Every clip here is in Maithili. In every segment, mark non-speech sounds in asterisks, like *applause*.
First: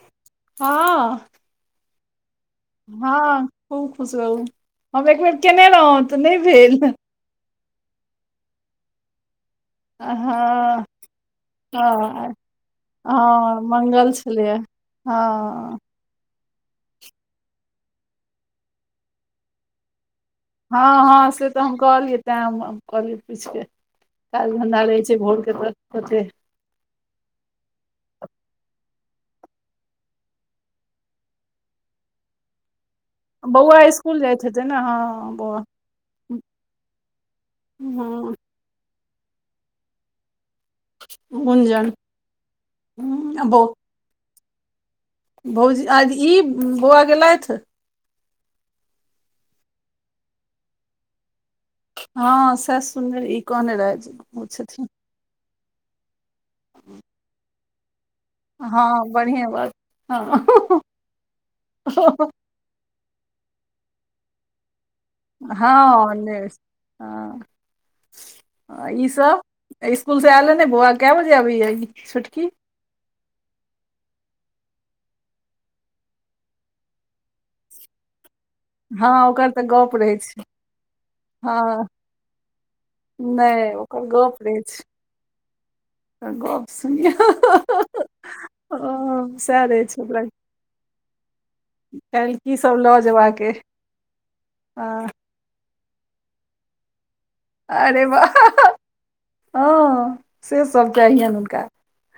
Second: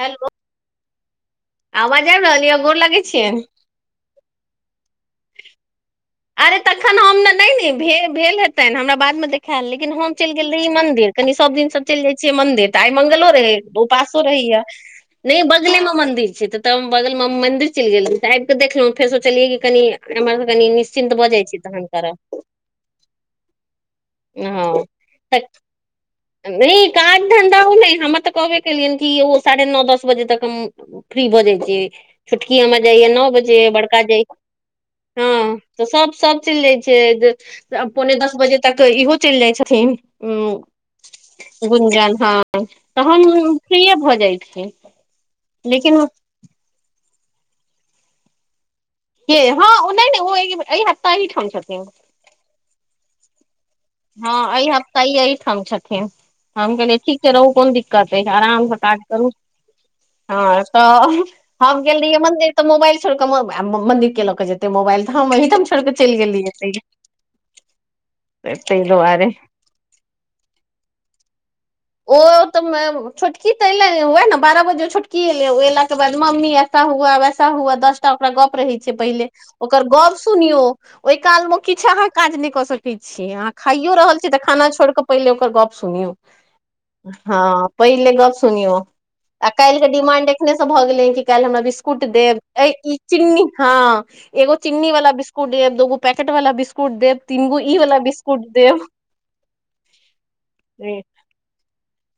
हेलो हँ आवाज आबि रहल य हँ खूब खुश रहू हम एक बेर केने रहू अरे तखन हम ने नहि ने भेल हेतै हमरा बाद मे देख। देखाएल लेकिन हम हँ चलि गेल रही इ मंदिर कनी सब दिन से चलि जाय छियै हँ मंिर तऽ आई मंगलो रहे। हँ मंगल उपासो छलैए रहैया नहि हँ बगले मे मंन्दिर छै तऽ। तऽ बगल मे मंदिर चलि गेले तऽ आब केे देखलों फेर सोचलियै कनि एमर कनि। हँ निश्चिन्त भऽ हँ जाइ से छी तऽ हम तहन करब कहलियै तैं कहलियै पूछिके। काज धन्धा हँ लै छै तऽ भोरकेै। नहि काज धन्धा ओ नहि हमरा तऽ कहबे केलियनि कि ओ साढ़े नओ दस बजे तक। फ्री भऽ जाइ छी छुटकी हम जाइय नओ बजेए बौआ बड़का स्कुल जाइ जाइत हेतै ने हँ। बौआ तऽ सब सब चलि जाइ छै पौने दस हँ बजे। तक इहो चलि जाइ छथिन उ। गुंजन गुञजन हँ तऽ हम्म, आ हम बौ फ्री भऽ जाइ छी। भौजी लेकिन आज ई बौआ गेलथि हँ नहि ने ओ हप्ता ही ठाम छथिन। हँ से सुनि ई कहने रहै हँ अय हप्ता ई एहिठाम छथिन हम कहलियै ठीक छै रहू कोन दिक्क। त आराम से काज हँ करू बढ़िएँ बात हँ तऽ हम गेल रहियै मन्दिर। तऽ मोबाइल छोड़ कऽ मन्दिर के लऽ के जेते मोबाइल तऽ हम वही तम छोड़िकऽ चलि गेली एते। ई दुआरे सब स्कूल से आ लेने बौआ के बजे आबै। ओ तऽ---मेम छोटकी तऽ एले वेह ने बारह बजे छोटकी एले उ एलाक के बाद मम्मी ऐसा हुआ वैसा हुआ दस ओकरा गप रहै छै। हँ पहिले तऽ ओकर रहै गप छै सुनियौ ओहि कालमे किछ हँ अहाँ काज नहि कऽ सकै छी अहाँ नहि खाइयो ओकर रहल छी। गप तऽ रहै खाना छै छोड़ि कऽ पहिल ओकर गप सुनियौ ओकर गप सुनियौ हँ पहिले गप सुनियौ ओ आ सएह काल्हि रहै के छै ओकरा डिमांड एखने से भऽ गेलैह कि काल्हि हमरा बिस्कुट काल्हि देब अई सब की लऽ जेबाक चिन्नी अइ हाॅं, एगो चिन्नी हँ वाला बिस्कुट देब दोगो पैकेट वाला बिस्कुट देब तीनगो ई वला अरे वाह बिस्कुट देब हँ हॅं से सब चाहियनि हुनका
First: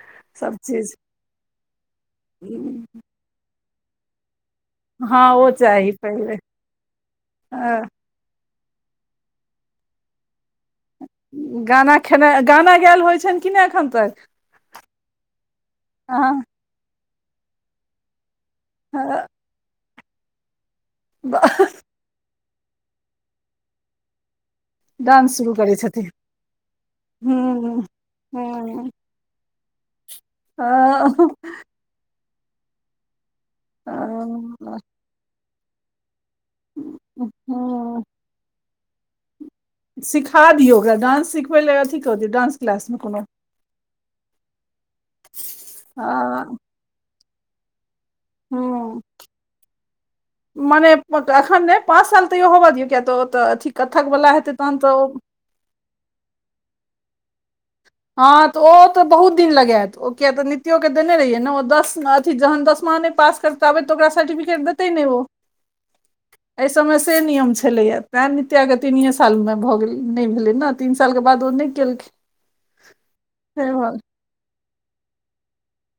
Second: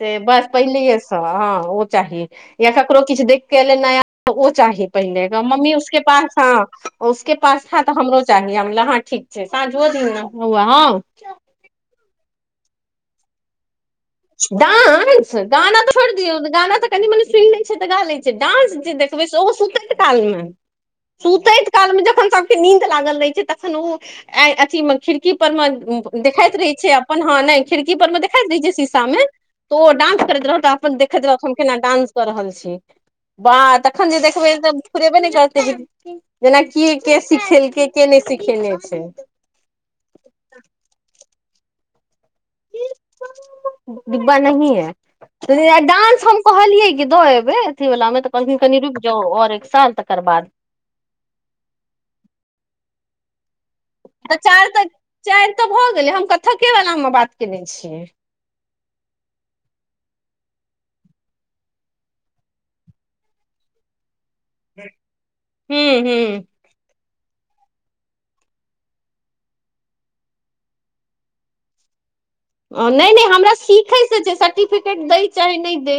ते बस सब चीज पहिलेये स हँ ओ चाही या ककरो किछ देख के एले नया त ओ चाही हँ पहिले ओ मम्मी चाही उसके पहिले पास हँ, उसके पास हं हँ तऽ हमरो चाही हम कहलियै हँ ठीक छै साँझो दिन ने ह उ गाना खेनाइ गाना गेयल होइ छनि कि नय एखन तक डांस गाना तऽ छोड़ि दियौ गाना तऽ कनि मनि सुनि लै छै तऽ गा लै डांस जे अहाँ देखबै से ओ सुतति काल मे सुतति काल मे जखन सबके नींद लागल रहै छै तखन उ की म खिड़की डांस पर शुरू मे करै छथिन देखाइत रहै छै अपन हँ, नय हूँ खिड़की पर मे देखाइत रहै छै हूँ शीशा मे तो ओ डांस करति रहौ त अपन देखति रहथुन केना डांस क रहल छै बाह तखन जे देखबै तऽ फुरेबे नय करतै जेनाकि के सिखेलकै हूँ के नय सिखेने छै सिखा दियौ ओकरा डांस सिखबै लेल अथी कऽ दियौ डांस क्लास मे कोनो डिब्बा नहि यै डांस हम हँ कहलियै कि दऽ एबै अथी वला मे तऽ क कनी हूँ रुकि जाउ और एक साल तकर बाद मने अखन नय पाँच साल तैयो होबऽ दियौ किया तऽ ओ तऽ अथी कत्थक वला तऽ हेतै चारि तहन तऽ ओ चारि तऽ भऽ गेलै हम कत्थके वला मे बात केने छियै हँ तऽ ओहो तऽ बहुत दिन लगेऽत ओ किया तऽ निथियो के देने रहिये ने ओ दस अथी जहन दसमा नय पास कर ताबे तो ओकरा सर्टफिकेट देतै नय ओ हूँ हूँ अइ समे से नियम छलैया तैं नित्थया के तीनिये साल मे भऽ गेल नय भेलै न तीन साल के बाद ओ नय केलखिन नय नय हमरा सीखै से छै सर्टिफिकेट दै चाहे नय दै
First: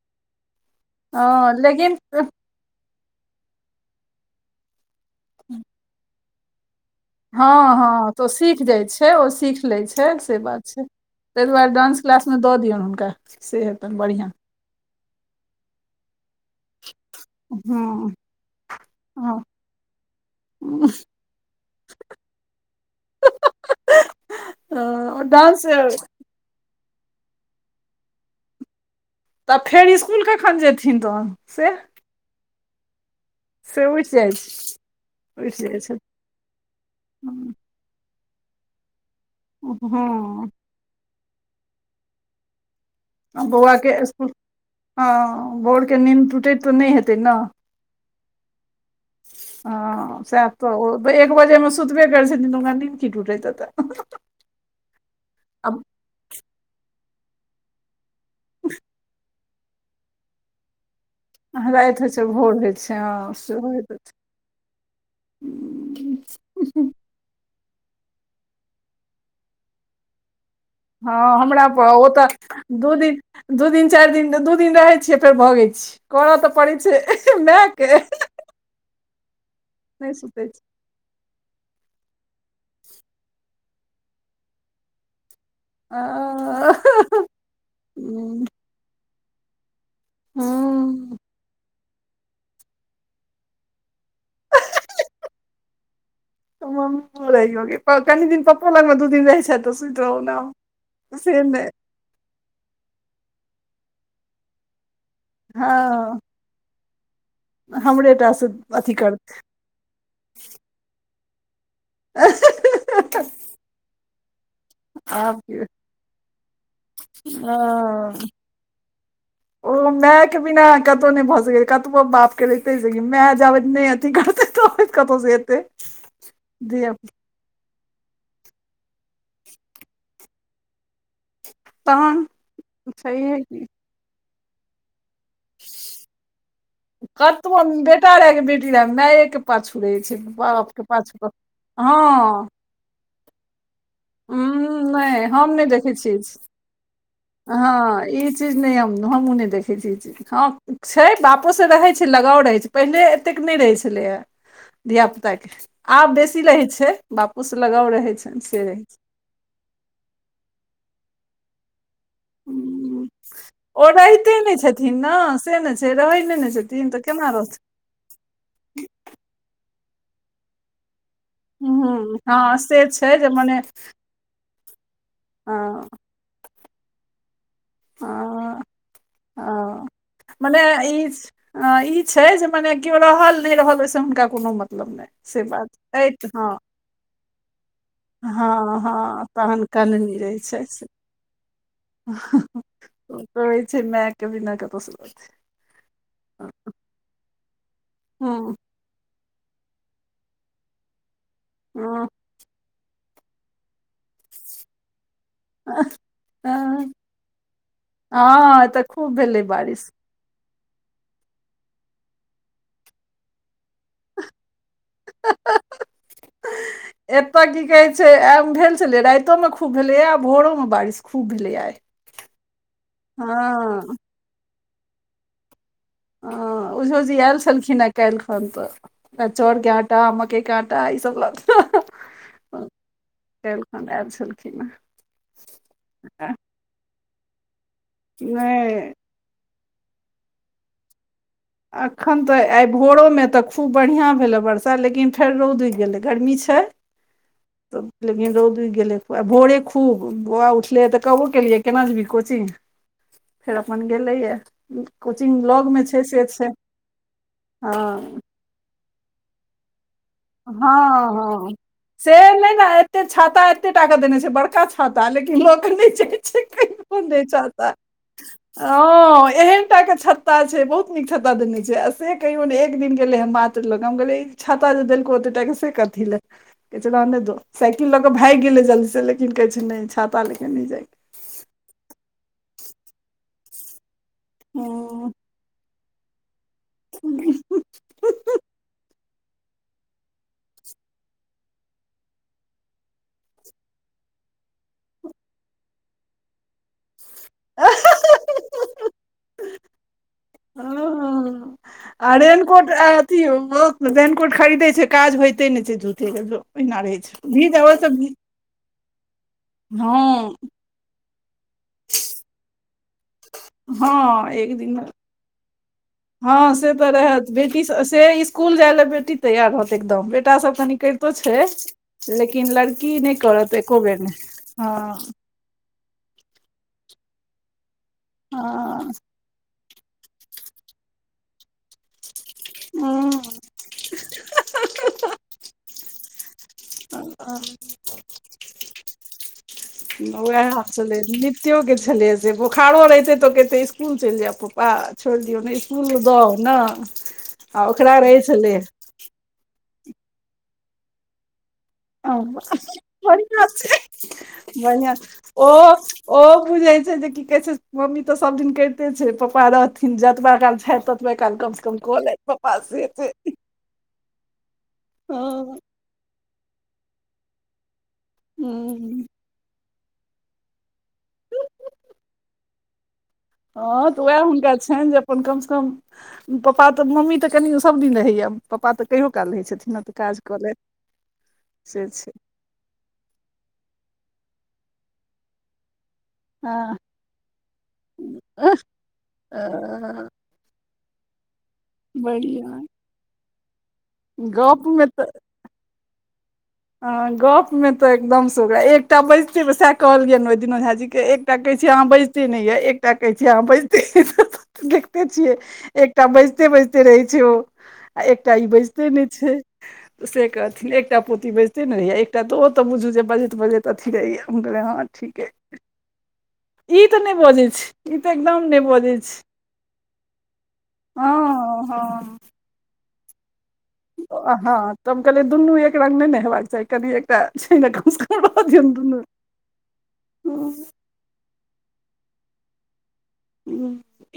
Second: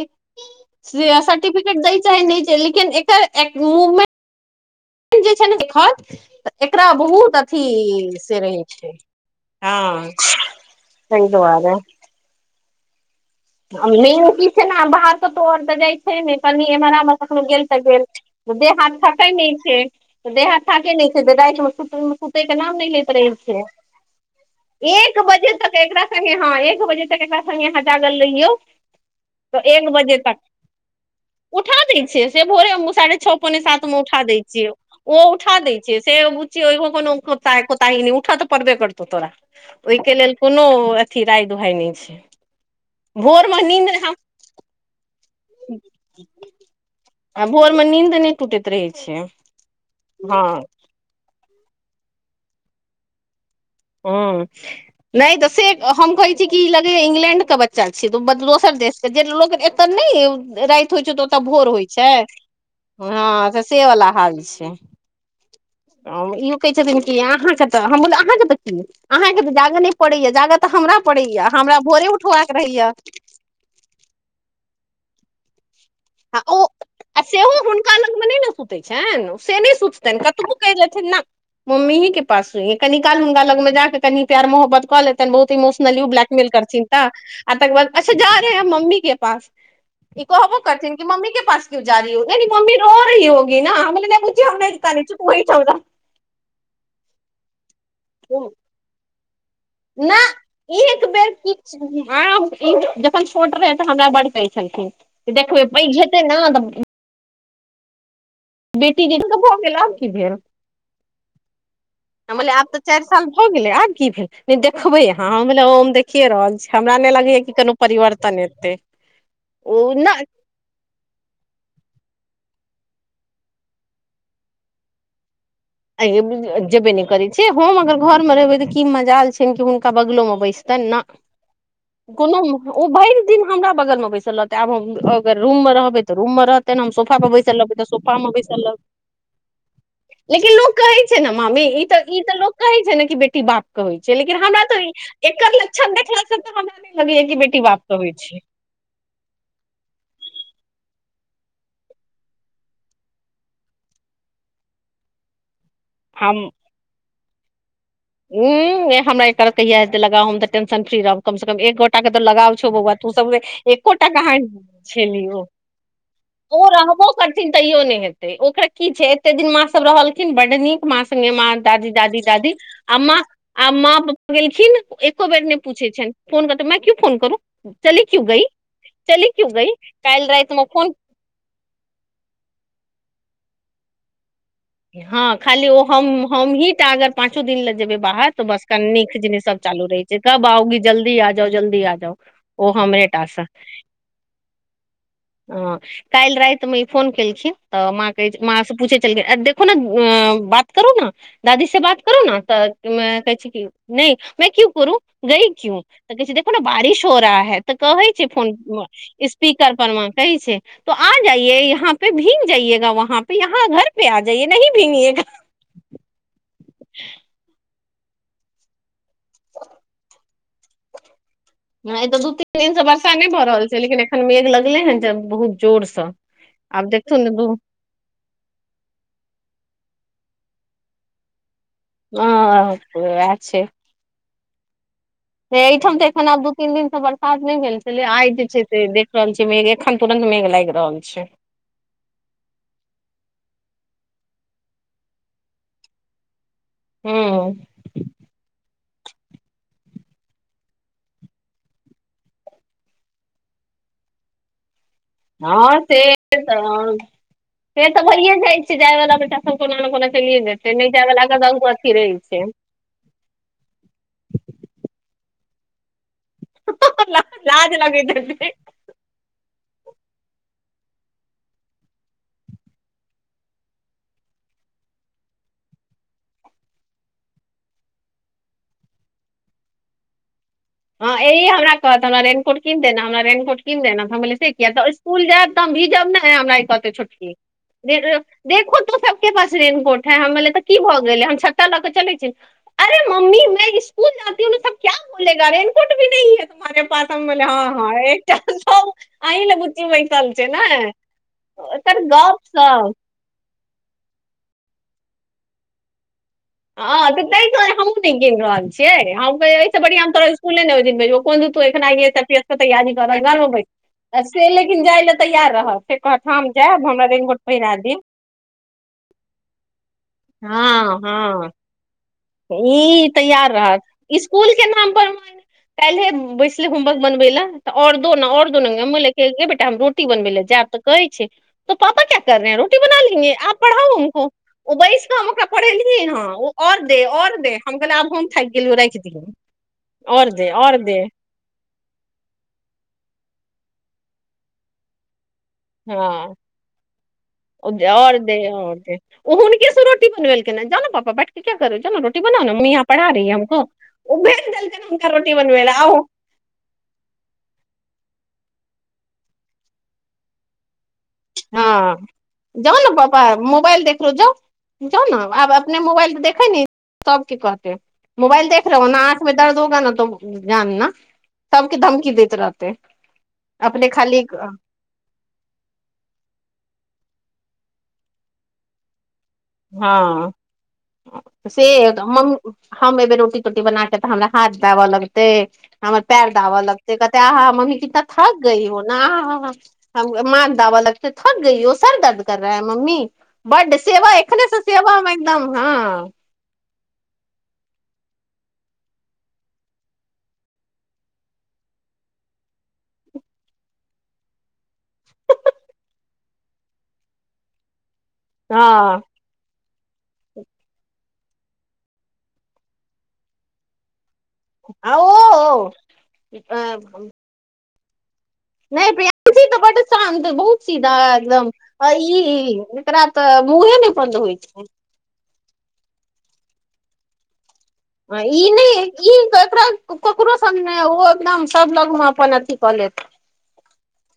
से हँ सर्टिफिकेट लेकिन दै चाहे नय चै लेकिन एकर मूवमेंट जे छै ने देखत एकरा बहुत अथी हँ हँ तऽ ओ से रहै सीख जाइ छै ओ सीख लै हँ छै तै दुआरे क्लास मे दऽ दियौन हुनका से हेतनि बढ़िआँ मेन की छै न बाहर कतो आर तऽ जाइ छै ने तनी एमहर आमहर कखनो गेल तऽ गेल हँ त देह हाथ छकयि हँ नय छै तऽ देहाथ थकै नय छै रातिमे सुत सुतय के नाम नय लति रहै छै एक अ, बजे डांस तक एकरा संगे हँ एक बजे तक एकरा सङ्गे अहाँ जागल रहियौ तऽ एक फेर बजे इसकुल तक कखन जेथिन तहन से उठा दै छियै से भोरे हम साढ़े छौ पौने से सातमे उठि उठा जाइ दै छै छियै ओ उठि उठा दै जाइ छै से बुझ ओहि *unintelligible* ताहि नहि उठऽ तऽ पड़बे करतौ तोरा ओहिके लेल हँ कोनो अथी राय दुहाय नय छै भोरमे बौआके नींद इसकुल हँ भोरके नीन्द टूटति तऽ नय हेतै न हमर नीन्द नय टूटति रहै छै हँ ओएक बजेऐहेतै सुतबे करैतहेतै। तओकरा निदकी टूटेत हेतै- हँ नहि तऽ से आब हम कहै छी कि लगैय इंग्लैंड के बच्चा चल छी। दोसर देशके जे लोक एतऽ नहि राईत होइत छैय त भोर होइ राति छै। भोर होइ छै हँ त सेहो से हेतै वला हाल छै। इहो कहै छथिन हँ कि अहाँके कि तऽ अहाँके जाग नहि पड़ैय जाग उठो तऽ हमरा हमरा पड़ैयेहमरा ओ भोरे तऽ उठबाक के दू रहैये दिन दू दिन चारि दिन दू दिन रहैत छियै फेर भगैत छियै करय आ तऽ पड़ैत छै मायके। सुतैछैन से नहि सुततैन सुतै कतबो छै कहि देथिन ना मम्मी ही के पासमे कनि काल हुनका लग मे जाक कनि प्यार मोहबत कऽ ले तैनि बहुत इोमोश नली ब्लैकमेल करथिन हँ तऽ जारहे हैं मम्मी के पास तकर बाद अच्छा जा रहे हैं मम्मी के पास ई कहबो करथिन कि मम्मी मम्मी के पास क्यों जा रही हो कहय मम्मी रो रही होगी न हम कहलियै नै बुच्ची हम नै कानय छी ओहि ठाम रह। कनि दिन रह पप्पो लागमे दू दिन रहै जयतौं ना एक बेर किछु आराम जखन छोट रहय त हमरा बड्ड कहै छलखिन देखबेबै पैघ हँ हेतै न त हमरे टा सँ बेटी जीद भऽ गेल आब की भेल हम कहलियै आबकिभेल तकहलियनह चारि साल भऽ गेलै आब की भेल नहि देखबै अहाँ आब हम की ओ हम देखिए रहल छीय हमरा नहि लगैया हँ कि कोनो परिवर्तन हेतैय ओ नय माय के बिना कतहु नहि भऽ सकै कतबो बाप केेे माय आब अथी करते तब कतहु से हेतै आइ इब ब जेबै धिया नहि करय छि छै हम अगर घरमे रहबै तऽ की मजाल छनि कि हुनका बगलोमे बैसतनि ना। तहन ओ भरि छैहे दिन की हमरा बगलमे बैसल रहतै आब हम अगर रूममे रहबै तऽ रूममे रहतै। तहन हम सोफा पर बैसल रहबै तऽ सोफा पर मे बैसल रहतै मैए के पाछू रहय छै। लेकिन लोक बापके कहय छै पाछू ने मामी ई तऽ ई तऽ हँ लोक कहै छै ने कि बेटी बाप कहै छै उ लेकिन हमरा तऽ नहि हम एकर नहि लक्षण देखै छियै देखला से त हमरा सभैके बेटी बापके होइ छै। नियम हमहु नहि देखै छीयै हँ छै बापोसँ रहय छै लगाव रहय छै पहिले एतेक नहि रहैत छलैए धिया पुता के आब बेसी हम रहै छै बापोसँ लगाव रहै छै। छनि से रहै हमरा एकर कहिया हेतै लगाव हम त टेंशन फ्री रहब कम से कम एको एकोटा तऽ लगाव छौ बौआ हूँ तू सब जे ओ एकोटा कहाँ रहिते नहि छथिन ने छैलय ओ से ने छै रहै नहि ने ओ छथिन तऽ रहबो केना करथिन रहथिन तैयो नै हेतय ओकरा की छै एते दिन माँ सब रहलखिन बड्ड नीक माँ सब सङ्गे माँ दादी हूँ दादी हँ दादी से आ छै माँ जे मने आ माँ पपा गेलखिन एको बेर नहि अ पूछय छथिनह फोन कर त मैं क्यूं फोन करूं। चली क्यूं गई अ चली क्यूं गई काइल रातिमे फोन ल ई छै जे मने केओ रहल नहि रहल ओहिसँ हुनका कोनो मतल हँ ओ हम हमही टा अगर पाँचो दिन लए जेबै बाहर तऽ बस हँ कननी हँ खिजनी सब तहन चालू रहै कननी छै कब आओगी से जल्दी आ जाओ जल्दी आ जाओ कहै छै माइके बिना कतहु शांति नै हँ काल्हि राति मे ई फोन केलखिन तऽ माँ कहय माँ से पूछय छलखिन अ देखो ने‌ अ बात करो न दादी से बात हँ करो न तऽ वहए कहय छै कि नै मैं क्यूं करूं गई क्यूं तऽ कहय छै देखो नऽ हँ बारिश हो रहा है तऽ कहय छै फोन हँ, एतऽ खूब पर भेलै स्पीकर बारिश पर में कहय छै तो आ जाइए यहाँ पे भींग जाइएगा वहाँ पे यहाँ घर पे आ जाइए नहि भींगीएगा हा एतऽ की कहै भेल छलै रातिो मे खूब भेलैया आ भोरो मऽ बारिश खूब भेले आ ई तऽ दू तीन दिन से वर्षा नहि भऽ रहल छै लेकिन एखन मेघ लगले हँ बहुत जोर सऽ हँ ओझो जी आयल छलखिन हें कि कैल खन तऽ तें चाउरके आटा मकयके आटा ई सभ लऽ कऽ *unintelligible* वैह छै काल्हि खन आयल छलखिन हेँ हइ एहिठाम तऽ एखन आब दू तीन दिन से बरसात नहि भेल छलै आइ जे छै से नहि देख रहल छियै मेघ एखन तुरंत मेघ लागि रहल छै। एखन तऽ आइ भोरोमे तऽ खूब बढ़िआँ भेलै वर्षा लेकिन फेर रौद उगि गेलै गर्मी छै हूँ तऽ लेकिन रोद उग गेले भोरे खूब बौआ उठले तऽ कबो केलियै केना जेबही कोचिंग फेर अपन गेलेय कोचिंग लॉग मे छै से छै तऽ हँ फेर तऽ भइए जाइ छिय जायवला बेटा कोना कोना चेलिय जै छे नहि जाय हँ वला के दशगो अथी रहै छै एे छाता एते टाका देने छै बड़का छाता लेकिन लोक नहि छै कहियो *unintelligible* दै छाता लाज लगैत हेतै हँ एहेन टा के छत्ता छै बहुत नीक छत्ता देने छै आ से कहियो ने एक दिन गेले हऽ मात्र लग हम गेले छाता जे देलको ओतेटा से कथिै कह रहने दो साइकिल ल के भाग गेले जल्दी से लेकिन कहे छै नहि छाता ले के नहि जाय ह यह हमरा कहत हमराेननकोट कीन दे ने हमरा रेननकोट कीन दे नऽ हम से किया हँ स्कुल जायब तऽ हम भीजब ने हमरा ई कहते छोटकी देखो तो सबके पास रेननकोट है हम ले तऽ की भऽ गेल है हम छतता लऽ के चलै छी अरे मम्मी में स्कूल जाति हू सब क्य बोले रेन कोट भीहीै तुम्ारे पास हम हँ हँ एकटा अहिलऽ बुची बैसल छै ने हँ एकर आ गप रेननकोट सप अथी रेननकोट खरीदे छै काज होयइते ने छै झुठे कऽ जो ह तऽ तारे हमहुूं नै किन रहल छियै हम एहिस बढ़िया तो हँ इकुले नय ओ दिन भेजब तु अखन I S P C S कऽ तैयारी कऽ रहल छऽ घर मऽ बैठ हँ से एक दिन लेकिन जाइ लए तैयार रहत से कहत हम जायब हमरा रेंगगोट पहिरा दे स्कूल जाइ लए बेटी तैयार होत एकदम बेटा सब कनी हँ करितो छै हँ लेकिन लड़की ई नहि करत एको बेर ने हँ कालहि है बैसले होुमबर्क बनबै ल तऽ ओर दो न और दोन हँ ल गे बेटा हम रोटी बनबै लए जायब तऽ कहै छै तऽ पापा क्य कर रहे है रोटी बना लेंगे आप पढ़ाओ हमको ओ बैस पढ़ेलिय ह ओ आर दे और दे हम कहै आब हम थाकि गेलिय राखि दिय ओएह सले कतो के छले से बोखारो रहे छै तो कते स्सकुल चलि जाय पप्पा छोड़ दियौ ने स्कूल दऽ हँ ओ ने आ ओकरा रहै छलै ओनकसो रोटी बनबेल के जानो पापा बैठ क्य करू जानो रोटी बनाउ मम्मी यहाँ पढ़ा रही हैं बढ़िआँ हमको छै ओ भेज देलखिन बढ़िआँ हुनका रोटी ओ बनबै लए आउ ओ बुजै छै जे कि क कहै छै मम्मी तऽ सब दिन करिते छै पप्पा रहथिन जतबा काल छैथ कल कम से कम हँ कलै पपा जाउ से ने पापा मोबाइल देखलो जाउ - जाउ हँ नऽ आब अपने मोबाइल तऽ देखे नै सब केँ कहते मोबाइल देख रहे हो हूँ नऽ आँख मे दर्द होगा नऽ तो जानना सब केँ धमकी देैत रहते अपने हँ तऽ वैह खाली हुनका छैन जे अपन कम सँ कम पापा तऽ मम्मी तऽ कनियो सभ दिन रहै यऽ पापा तऽ कहियो काल रहै छथि हँ से म हम एबैय रोटी तोटी बना केँ तऽ हमरा हाथ दाबऽ लगतै हमर पैर धाबऽ हँ लगते कहते आ हा - हा मम्मी कितना थक गई हो नऽ आ हा - हा बढ़िया *unintelligible* बड्ड सेवा गप मे तऽ एकदाम हँ हँ गप मे तऽ एकदम सँ ओकरा एकटा बैसतै सैह कहलियनि ओ दिन झा जी केँ एक एकटा कहैत छियै अहाँ बजिते नय यऽ एकटा कहै छियै अहाँ बजिते यऽ *unintelligible* देखिते छियै एकटा बैजते बैसते रहै छै ओ आ एक टा ई बैजते हँ नय छै से कहथिन एकटा पोती बैज ते नय रहै यऽ एकटा तऽ ओ तऽ बुझू जे बाजैत बाजैत अथी रहै यऽ आओ ई तऽ नहि बजै छी नय प्रयांसी तऽ बडु शान्त बहुत सीधा हँ एकदम हँ आ ई एकरा तऽ मुहे नय बन्द होइ छै हँ तऽ हम कहलियै दुनू एक रंग नय नऽ हेबाक चाही कनि एकटा छै नऽ हँ ई नय ई तऽ एकरा ककरो हँ सँ नय ओ एकदम सभ लग मऽ अपन अथी कऽ लेत हुँ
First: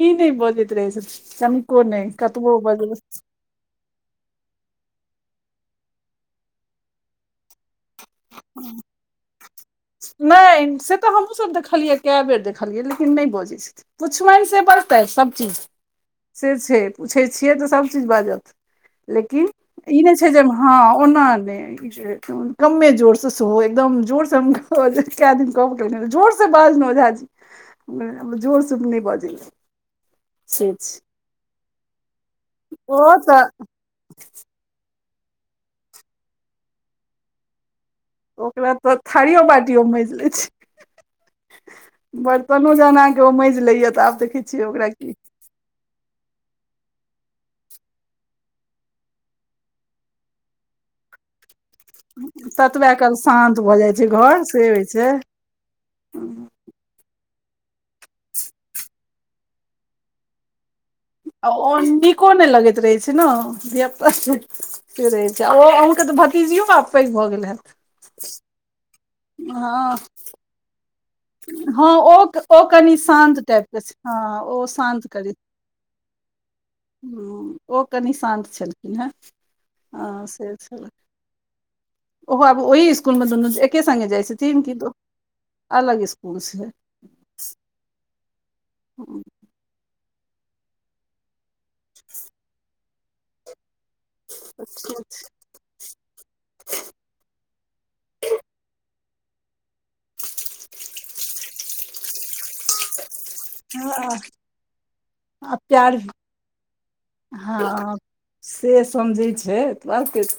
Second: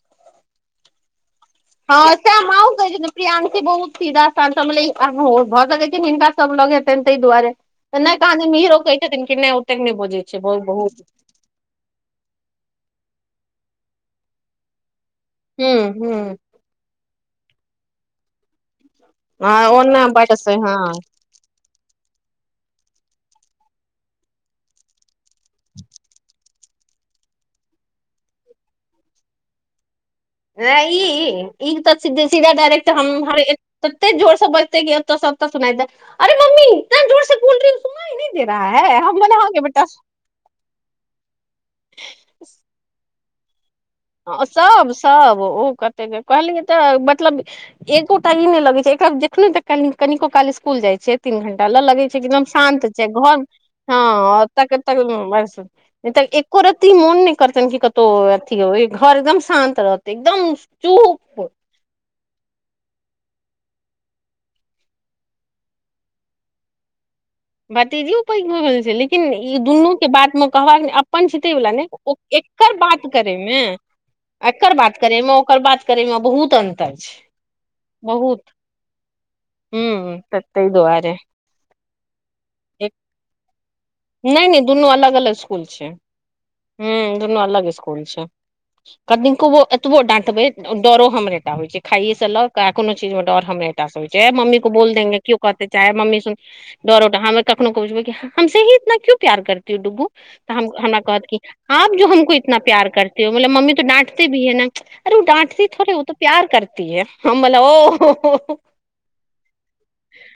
ई नय बजैत रहे छथिन कनि हँ तैय माँ ओ कहै छथिन प्रियंशी बहुत सीधा शान्त छै हम कहलियै अ हो भऽ सकै छै हिनका सब लग हेतैन तै दुआरे तऽ नय हिरो कहै छथिन कि नय ओतेक नय बजै छै ब - बहुत हमहुँ सब देखलियै केय बेर देखलियै लेकिन नय बजै छथिन पुछबै से बाजतैथ सब हूँ हूँ से छै पूछै छियै तऽ सभ चीज बाजत लेकिन हँ ई ओना नय छै जे बजतै हँ ओना नय कमे जोर सँ सेहो एकदम जोर से *unintelligible* कैय दिन कहबो कहलखित जोर सँ बाज न ओझाजी हम कहलियै जेड़ सँ नय बजै छै नय ई ई तऽ सिधे - सीधा डायरेक्ट ओ हमर तऽ ए तते जोर सँ बजतै की एतऽ सँ अतऽ सुनाइ दैत अरे मम्मी इतना जोर से बोल रही हूँ ओकरा तऽ थारियो बाटियो माइज लै छै बर्तनो जहन अहाँकेँ ओ माइज लैय तऽ आब देखै छियै ओकरा की ओ ओ कहतै जे कहलियै तऽ मतलब एगोटा ई नय लगै छै एकरा जेखने तऽ कनि कनिको काल इसकूल जाय छियै तीन घंटा लऽ रहैय छै की एकदम शान्त ततबे छै काल घर शान्त भऽ जाइ छै घर हँ से होइ छै *unintelligible* नय तऽ एको रती मोन नय करतैन कि कतहु अथी होइ घर एकदम शान्त रहत एकदम चूप आ ओ नीको नइ लगैत रहै छै नऽ धियापुता से रहे छै आ ओ आहुँ केँ तऽ भतीजियो आब पैघ भऽ गेल हैत भतिजियो पैघ भऽ गेल छै लेकिन ई दुनू हँ केँ बातमे कहबाक नय अपन छै तै वला नय हँ ओ ओ ए कर कनि बात करै शान्त मे टाइप के छै हँ ओ एकर बात शान्त करै मऽ ओकर बात करै मऽ बहुत अन्त हँ ओ कनी शान्त छलखिन हेँ हू हँ त से तै छल दुआरे ओहो आब ओहि स्कूल मे दुनू एके संगे जाय नहि नहि छथिन की दू अलग स्कुल छै ह त अलग स्कूल छै कनिकबो कतबो डांटबे डरो हमरेटा होय छै खाइये से ल क आ कोनो चीज मे डर हमरेटा से होय छै चाहे मम्मी को बोल ठीक देंगे क्यो कहते चाहे मम्मी सुन डरोमे कखनो को बुझब हमसे ही इतना क्यो प्यार करते हो डुबू तऽ हम हमरा कहत आप जो हमको इतना प्यार करते हो मतलब मम्मी तो छै डटे भी है न अरे ओ आ डाँटती थोड़े प्यार ओ त प्यार करती है हम बोल हँ ओ से समझै छै ब *inaudible*